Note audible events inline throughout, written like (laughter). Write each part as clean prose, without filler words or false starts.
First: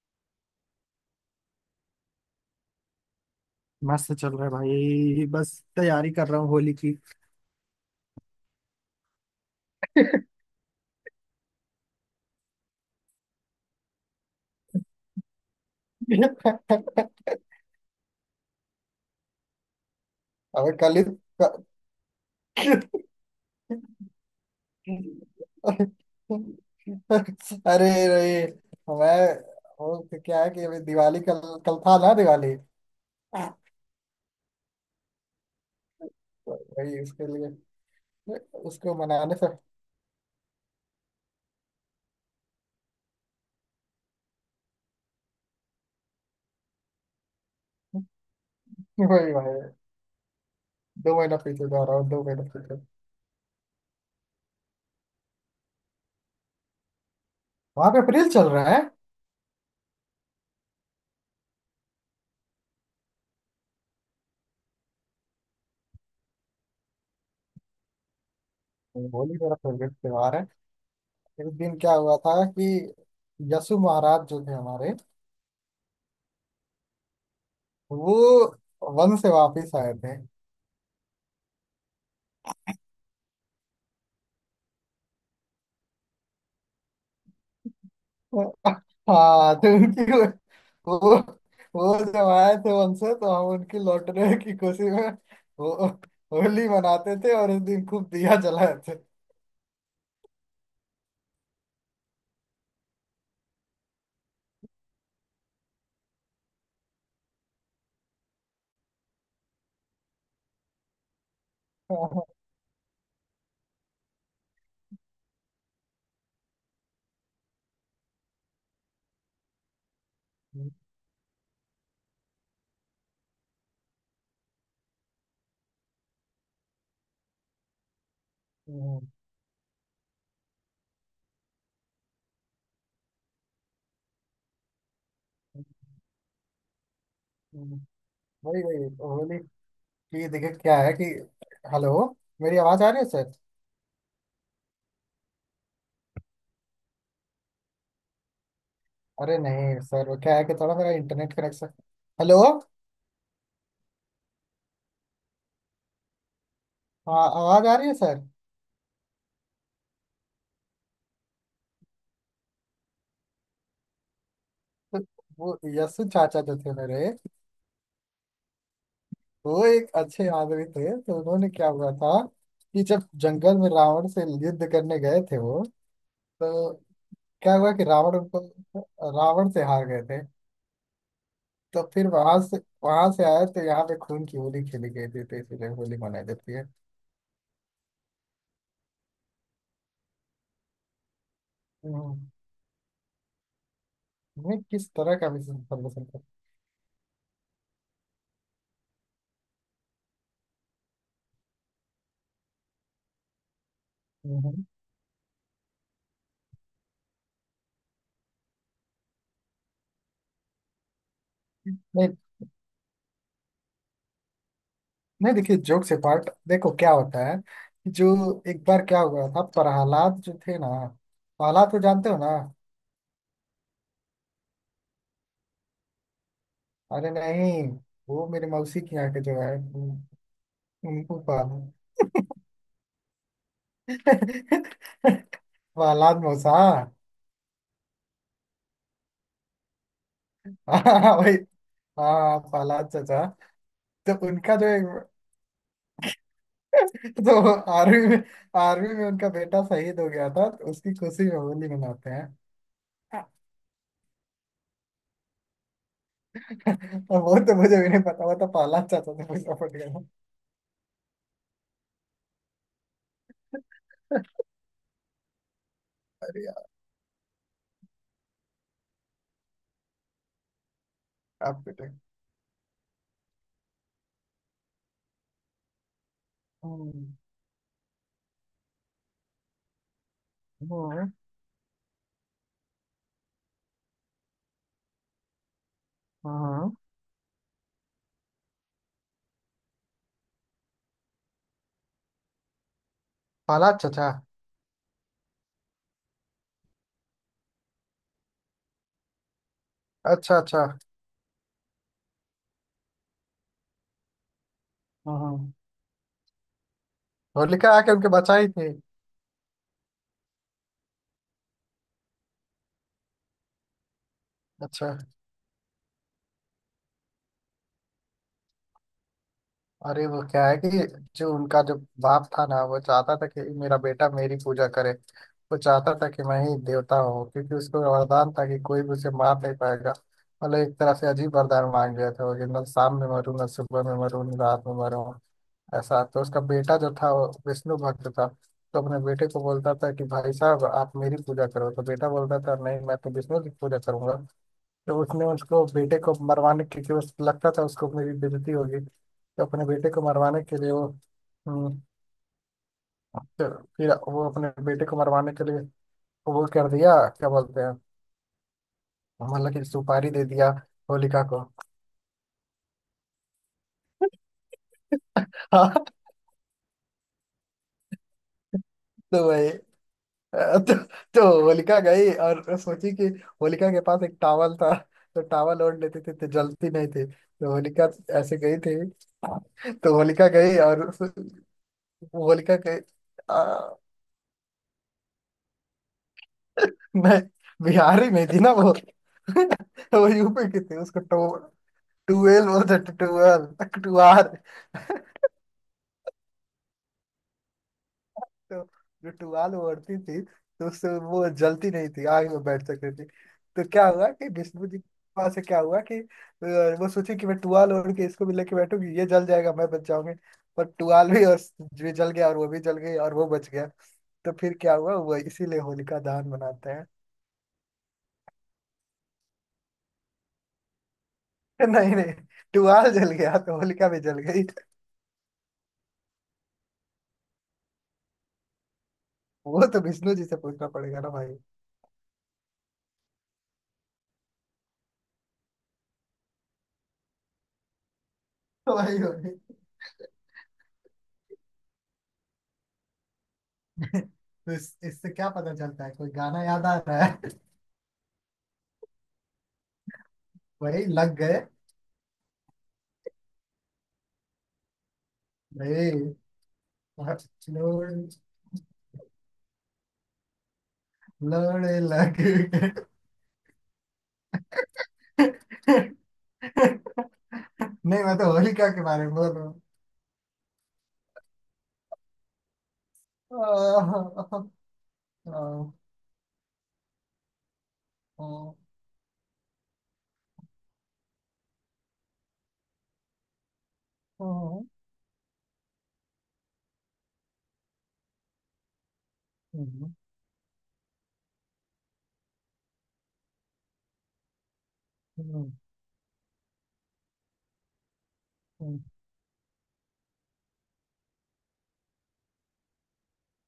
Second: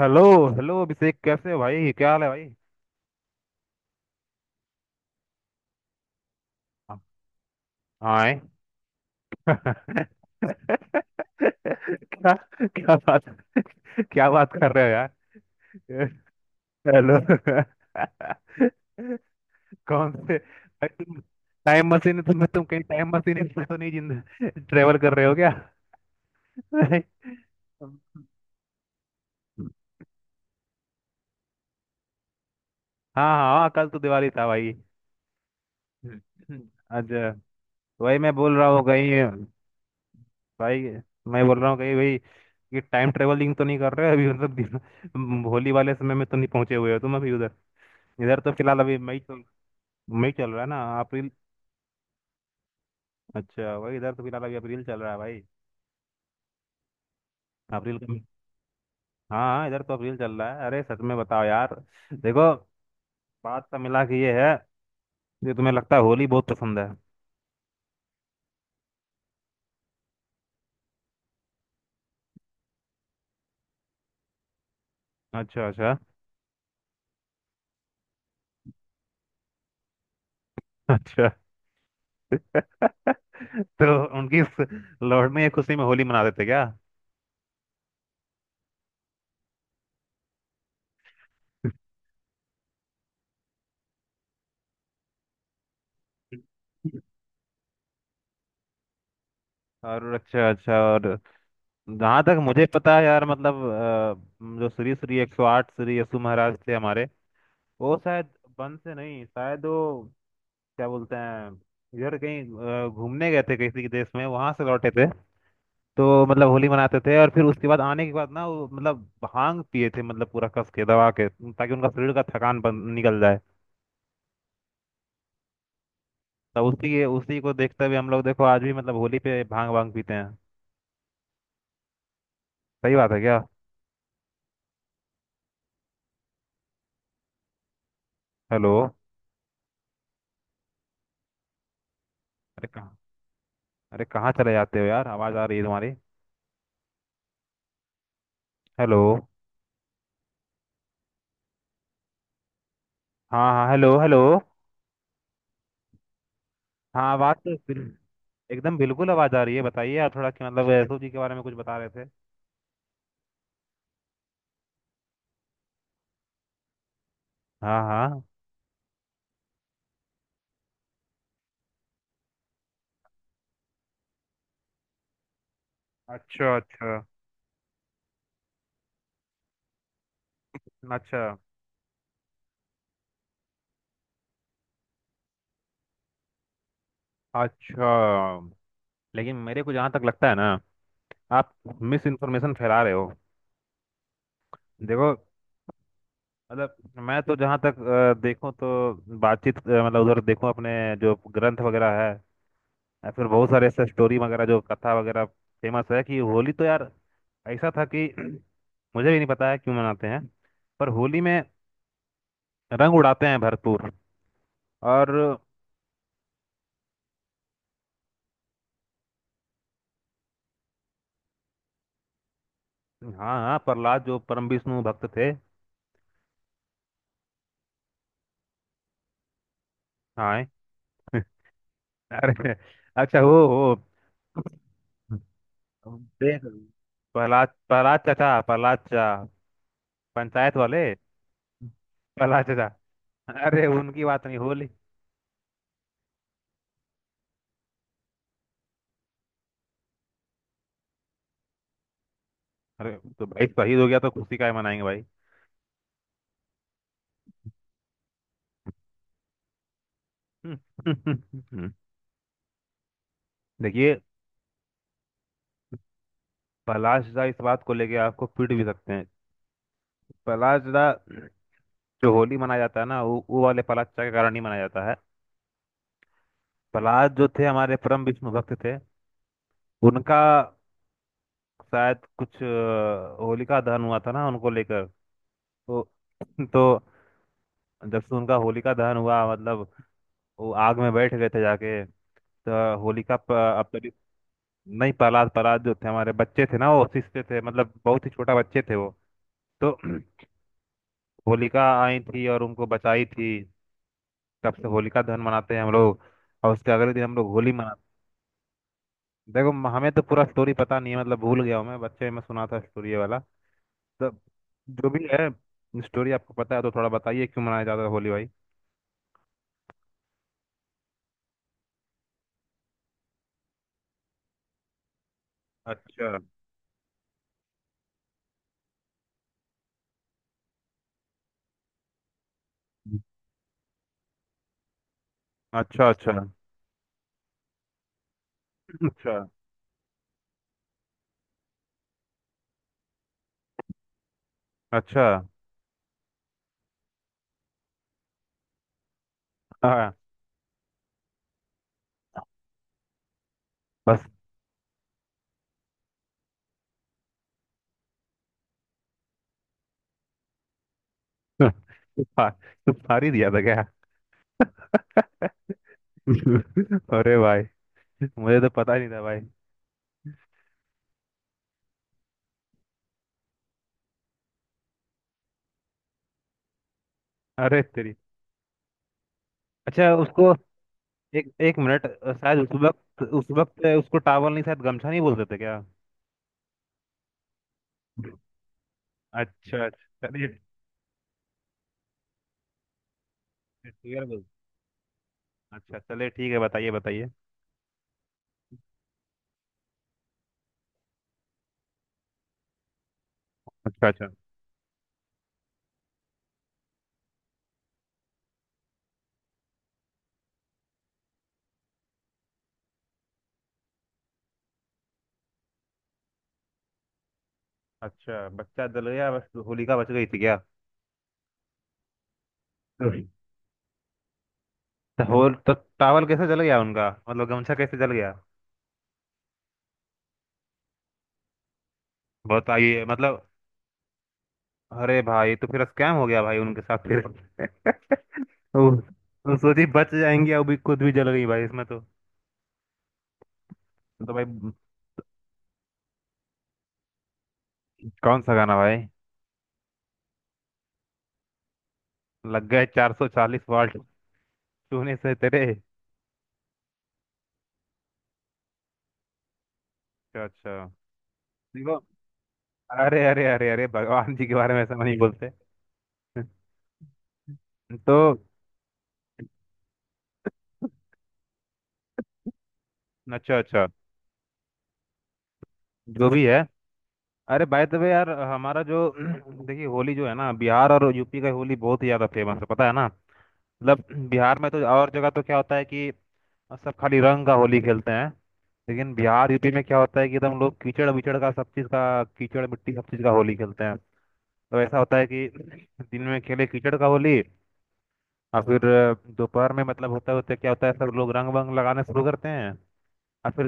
Hello. Hello Abhishek, कैसे हो भाई? क्या हाल है भाई? मस्त चल रहा है भाई। बस तैयारी कर रहा हूँ होली की। हाँ। हाँ, है। (laughs) क्या? क्या बात क्या बात कर रहे हो यार? हेलो। (laughs) कौन से अबे भाई कल ही तुम? तो। टाइम मशीन, तुम कहीं टाइम मशीन में तो नहीं, जिंदा ट्रेवल कर रहे हो क्या? (laughs) हाँ। अरे रे। मैं वो तो क्या है कि अभी दिवाली कल। कल था ना दिवाली? हाँ, तो हाँ, कल तो दिवाली था भाई। वही उसके अच्छा, लिए। वही मैं बोल रहा हूँ उसको कहीं मनाने से। भाई, मैं बोल रहा हूँ कहीं भाई, ये टाइम ट्रेवलिंग तो नहीं कर रहे हो अभी? मतलब होली वाले समय में तो नहीं पहुंचे हुए हो तुम अभी? इधर तो फिलहाल अभी वही भाई। मई चल रहा है ना? दो अप्रैल। महीना पीछे जा रहा हूँ, दो महीना पीछे। अच्छा, वही इधर तो फिलहाल अभी अप्रैल चल रहा है भाई। वहां अप्रैल पे का- अप्रैल चल रहा है। हाँ, हाँ, इधर तो अप्रैल चल रहा है। अरे सच में बताओ यार। देखो, बात का मिला कि ये है, ये तुम्हें लगता है होली बहुत पसंद है? होली मेरा फेवरेट त्योहार है। एक दिन क्या हुआ था कि यसु महाराज जो थे हमारे, अच्छा, अच्छा, वो वन से वापस आए थे। अच्छा। (laughs) तो उनकी इस लौटने की खुशी में होली मना देते क्या? (laughs) हाँ, तो उनकी, वो वो जब आए थे वन से तो हम उनकी लौटने की खुशी में, वो, होली मनाते थे और उस दिन खूब दिया जलाए थे। और अच्छा, अच्छा। और जहाँ तक मुझे पता है यार, मतलब जो श्री श्री 108 श्री यशु महाराज थे हमारे, वो शायद बन से नहीं, शायद वो, क्या बोलते हैं, इधर हाँ। कहीं घूमने गए थे किसी के देश में, वहां से लौटे थे। तो मतलब होली मनाते थे और फिर उसके बाद आने के बाद ना वो मतलब भांग पिए थे, मतलब पूरा कस हम्म। के दबा के, ताकि उनका शरीर का थकान निकल जाए। तो उसी के उसी को देखते हुए हम लोग, देखो आज भी मतलब होली पे भांग वांग पीते हैं। सही बात है क्या? हम्म। वही हेलो। वही होली की दिक्कत क्या है कि। हेलो। मेरी अरे आवाज आ कहाँ? रही है सर? अरे कहाँ चले जाते हो यार? आवाज आ रही है तुम्हारी। हेलो। अरे नहीं सर, वो क्या है कि थोड़ा मेरा इंटरनेट कनेक्शन। हेलो। हाँ, हाँ, हेलो, हेलो। हाँ, हाँ, आवाज तो आवाज आ रही है सर। एकदम बिल्कुल आवाज आ रही है। बताइए आप थोड़ा कि मतलब सोची के बारे में कुछ बता रहे थे। तो वो यस्सु चाचा जो थे मेरे, हाँ, हाँ। वो एक अच्छे आदमी थे। तो उन्होंने क्या हुआ था कि जब जंगल में रावण से युद्ध करने गए थे वो। अच्छा, तो अच्छा। क्या हुआ कि रावण उनको, रावण से हार गए थे। अच्छा, तो फिर वहां से आए तो यहाँ पे खून की होली खेली गई थी तो इसीलिए होली मनाई जाती है। अच्छा। लेकिन मेरे को जहाँ तक लगता है ना, आप मिस हम्म। इन्फॉर्मेशन फैला रहे हो। मैं किस देखो, तरह का मिस इन्फॉर्मेशन था? मतलब मैं तो जहाँ तक देखूं तो, बातचीत, मतलब उधर देखूं अपने, जो ग्रंथ वगैरह है या फिर बहुत सारे ऐसे स्टोरी वगैरह, जो हम्म। कथा वगैरह फेमस है कि होली तो यार ऐसा था कि (clears throat) मुझे भी नहीं पता है क्यों मनाते हैं। पर होली में नहीं रंग उड़ाते हैं भरपूर। और नहीं देखिए, जोक से पार्ट देखो क्या होता है कि जो एक बार क्या हुआ था प्रहलाद जो थे ना, प्रहलाद को जानते हो ना? हाँ, हाँ, प्रहलाद जो परम विष्णु भक्त थे। अरे नहीं, वो मेरे मौसी की यहाँ के जो है हाँ। (laughs) उनको पाल अरे, अच्छा। वो, वो प्रहलाद (laughs) देख, मौसा। प्रहलाद प्रहलाद चाचा, प्रहलाद चाचा पंचायत वाले। हाँ वही। हाँ प्रहलाद प्रहलाद चाचा? चाचा। अरे, उनकी तो बात नहीं, उनका जो होली। एक। तो आर्मी में उनका बेटा शहीद हो गया था तो उसकी खुशी में होली मनाते हैं। अरे, तो (laughs) भाई शहीद हो गया तो खुशी काहे मनाएंगे भाई? और वो तो मुझे भी नहीं पता। वो तो प्रहलाद चाचा से पूछना पड़ेगा। (laughs) देखिए, अरे यार। प्रहलाद चाचा इस बात को लेके आपको पीट भी सकते हैं। प्रहलाद चाचा, आप बेटे। जो होली मनाया जाता है ना, वो वाले प्रहलाद चाचा के कारण ही मनाया जाता है। हम्म। प्रहलाद जो थे हमारे, परम विष्णु भक्त थे। उनका हम्म, शायद कुछ होलिका दहन हुआ था ना उनको लेकर। तो हाँ तो जब से उनका होलिका दहन हुआ मतलब, वो आग में बैठ गए थे जाके। तो अब प्रहलाद तभी, चाचा। नहीं, प्रहलाद प्रहलाद जो थे हमारे बच्चे थे ना, वो शिशते थे, मतलब बहुत ही छोटा बच्चे थे वो। तो (clears throat) अच्छा अच्छा। होलिका आई थी और उनको बचाई थी। तब से होलिका हाँ दहन हाँ। मनाते हैं हम लोग और उसके अगले दिन हम लोग होली होलिका मनाते आके उनके बचाई थी। हैं। देखो, हमें तो पूरा स्टोरी पता नहीं है, मतलब भूल गया हूँ। मैं बच्चे में सुना था स्टोरी ये वाला। तो अच्छा। जो भी है, स्टोरी आपको पता है तो थोड़ा बताइए क्यों मनाया जाता है होली भाई। अरे वो क्या है कि जो उनका जो बाप था ना, वो चाहता था कि मेरा बेटा मेरी पूजा करे। वो चाहता था अच्छा, कि मैं ही देवता हूँ, क्योंकि उसको वरदान था कि कोई भी उसे मार नहीं पाएगा। मतलब एक तरह से अजीब वरदान मांग लिया था वो कि न शाम में मरूं, न सुबह में मरूं, न रात में मरूं अच्छा, ऐसा। अच्छा, तो उसका बेटा जो था वो विष्णु भक्त था। तो अपने अच्छा, बेटे को बोलता था कि भाई साहब आप मेरी पूजा करो, तो बेटा बोलता था नहीं, मैं तो विष्णु की पूजा करूंगा। तो अच्छा। उसने उसको बेटे को मरवाने के लिए, उस लगता था उसको मेरी बेइज्जती होगी तो अपने बेटे हाँ। को मरवाने के लिए वो। हम्म। तो फिर बस। वो अपने बेटे को मरवाने के लिए वो कर दिया, क्या बोलते हैं, मतलब कि सुपारी दे दिया होलिका को। (laughs) हाँ, तू फारी दिया था क्या? (laughs) (laughs) हाँ। अरे भाई, मुझे तो पता ही नहीं था भाई। तो भाई, अ, तो, तो होलिका गई और सोची कि होलिका के पास एक टावल था, तो टावल ओढ़ लेती थी तो जलती नहीं थी। तो अरे होलिका तेरी। ऐसे गई थी। अच्छा, तो होलिका उसको गई और एक एक मिनट, शायद होलिका गई। उस वक्त उसको टावल नहीं शायद गमछा नहीं बोलते थे क्या? मैं बिहारी नहीं थी ना वो अच्छा, (laughs) अच्छा, वो चलिए। यूपी की थी, उसको टू, टूएल बोलते थे, टूएल, ठीक है बोल। टुआर। अच्छा, चलिए ठीक है, बताइए, बताइए। तो जो टुआल वो ओढ़ती थी तो उससे वो जलती नहीं थी, आग में बैठ सकती थी। तो अच्छा, क्या अच्छा। हुआ कि विष्णु जी के पास से क्या हुआ कि वो सोची कि मैं टुआल ओढ़ के इसको भी लेके बैठूंगी, ये जल जाएगा, मैं बच जाऊंगी। पर टुआल भी और भी जल गया और वो भी जल गई और वो बच गया। तो फिर क्या हुआ वो, इसीलिए होलिका दहन मनाते हैं। अच्छा बच्चा जल गया, बस होलिका बच गई थी क्या? (laughs) नहीं नहीं, तो टुआल जल गया तो होलिका भी जल गई। होल तो टावल कैसे जल गया उनका, मतलब गमछा कैसे जल गया? वो तो विष्णु जी से पूछना पड़ेगा ना भाई। बताइए मतलब। अरे भाई, तो फिर स्कैम हो गया भाई उनके साथ फिर। (laughs) वो, तो भाई भाई। सोची बच जाएंगे, अभी खुद भी जल गई भाई इसमें तो। तो भाई, तो इससे क्या पता चलता है, कोई गाना याद आ रहा है। कौन सा गाना भाई? वही लग गए लग गए 440 वाट, छूने से तेरे। भाई, अच्छा, अच्छा। लड़ देखो, लग गए। अरे अरे अरे अरे, भगवान जी के बारे में ऐसा नहीं बोलते। (laughs) नहीं, मैं तो तो होलिका के बारे में बोल रहा हूँ। अच्छा, अच्छा, जो भी है। अरे बाय द वे यार, हमारा जो (clears throat) देखिए होली जो है ना, बिहार और यूपी का होली बहुत ही ज्यादा फेमस है पता है ना? मतलब बिहार में तो और जगह तो क्या होता है कि और सब खाली रंग का होली खेलते हैं, लेकिन बिहार यूपी में क्या होता है कि एकदम लोग कीचड़ विचड़ का, सब चीज़ का, कीचड़ मिट्टी सब चीज़ का होली खेलते हैं। तो ऐसा होता है कि दिन में खेले कीचड़ का होली, और फिर दोपहर में मतलब, होता होता क्या होता है, सब लोग रंग वंग लगाने शुरू करते हैं। और फिर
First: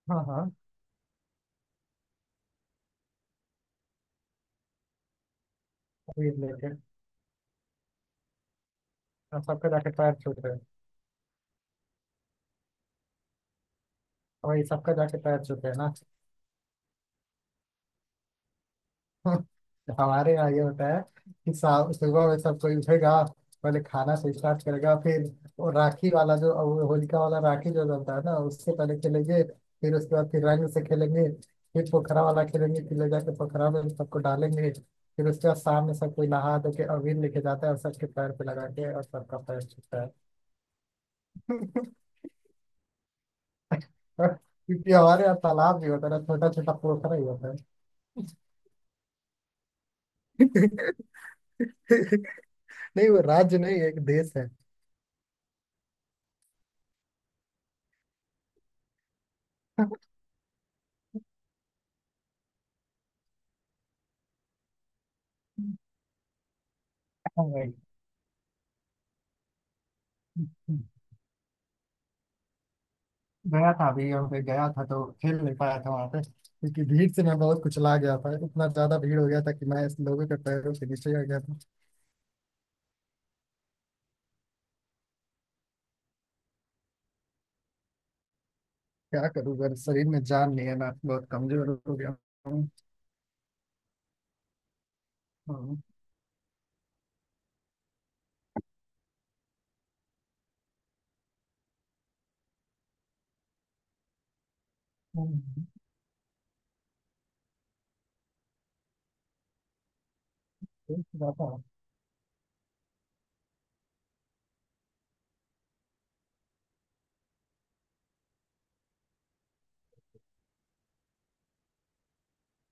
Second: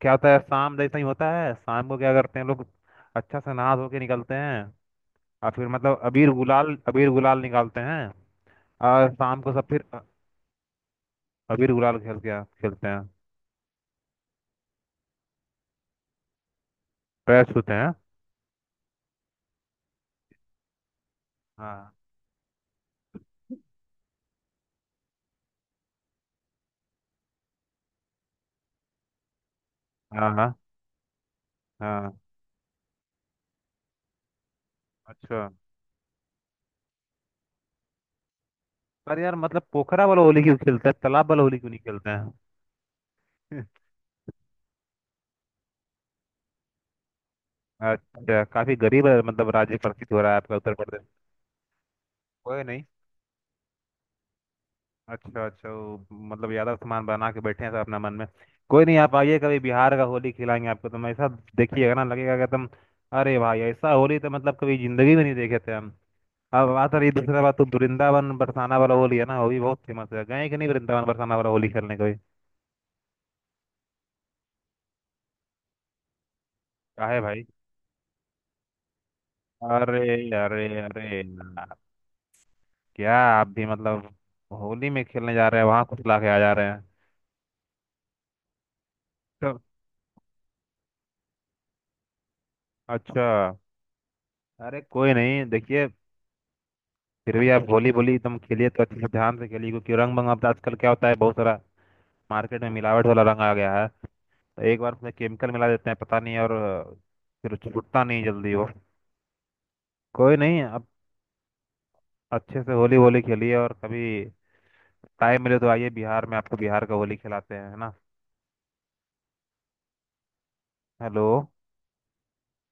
क्या हाँ होता है, हाँ। शाम जैसा ही होता है, शाम को क्या करते हैं लोग, अच्छा से नहा धो के निकलते हैं, और फिर मतलब अबीर अभी गुलाल, रिलेटेड अबीर गुलाल निकालते हैं, और शाम को सब सबका फिर जाके पैर छूट रहे हैं। अबीर गुलाल खेल के खेलते हैं, वही सबका जाके पैर छूट रहे हैं ना। पैर छूते हैं। (laughs) हमारे यहाँ ये होता है कि हाँ, सुबह में सब कोई उठेगा, पहले खाना से स्टार्ट करेगा, फिर वो राखी वाला जो वो होलिका वाला राखी जो जलता है ना उससे पहले खेलेंगे, फिर उसके हाँ, बाद फिर हाँ, रंग से खेलेंगे, फिर हाँ। पोखरा वाला खेलेंगे, फिर ले जाके पोखरा में सबको डालेंगे, फिर अच्छा उसके बाद शाम में सब कोई नहा धो के अबीर लेके जाता है और सबके पैर पे लगा के और पर यार, सबका मतलब पैर छूता पोखरा है। वाला होली क्यों खेलते हैं, तालाब वाला होली क्यों नहीं खेलते (laughs) हैं? (laughs) क्योंकि हमारे यहाँ तालाब भी होता है, छोटा छोटा पोखरा ही होता है। अच्छा, काफी गरीब है मतलब, राज्य प्रतीत हो रहा है आपका उत्तर प्रदेश। (laughs) कोई नहीं। नहीं, वो राज्य नहीं एक देश अच्छा, अच्छा, वो मतलब यादव सामान बना के बैठे हैं सब अपना मन में। कोई नहीं, आप आइए कभी, बिहार का होली खिलाएंगे आपको, तो ऐसा देखिएगा ना, लगेगा कि एकदम, अरे भाई ऐसा होली तो मतलब कभी जिंदगी में नहीं देखे थे हम। अब बात रही दूसरा बात, तो है। वृंदावन बरसाना वाला होली है ना, वो भी बहुत फेमस है। गए कि नहीं वृंदावन बरसाना वाला होली खेलने कभी? गया था अभी और फिर गया था तो खेल नहीं पाया था वहां पे, क्योंकि भीड़ काहे से मैं भाई? बहुत कुचला गया था, इतना ज्यादा भीड़ हो गया था कि मैं अरे, इस लोगों के अरे, पैरों के अरे। नीचे आ गया था। क्या आप भी मतलब होली में खेलने जा रहे हैं वहां, कुछ ला के आ जा रहे हैं? क्या तो- करूँगा, शरीर में जान नहीं है ना, बहुत कमजोर हो गया हूँ। अच्छा, अरे कोई नहीं हाँ। देखिए, फिर भी आप होली बोली एकदम खेलिए तो अच्छे से ध्यान से खेलिए, क्योंकि रंग मंग अब आजकल क्या होता है, बहुत सारा मार्केट में मिलावट वाला रंग आ गया है। तो एक बार उसमें हाँ। केमिकल मिला देते हैं पता नहीं, और फिर छूटता नहीं जल्दी वो। कोई नहीं, आप अच्छे से होली वोली खेलिए, और कभी टाइम मिले तो आइए बिहार में, आपको बिहार का होली खिलाते हैं, है ना? हेलो।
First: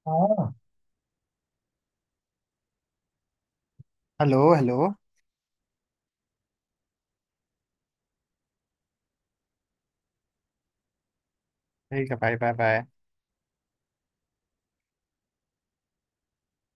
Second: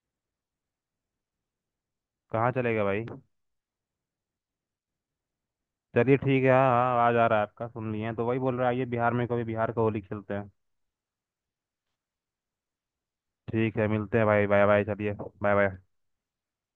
हाँ। कहाँ चलेगा भाई? Hello hello. चलिए ठीक है, हाँ, हाँ, आवाज आ रहा है आपका, सुन लिए हैं, तो वही बोल रहा है, आइए बिहार में कभी, बिहार का होली खेलते हैं। ठीक है भाई, बाय बाय। ठीक है मिलते हैं भाई, बाय बाय, चलिए। Bye bye.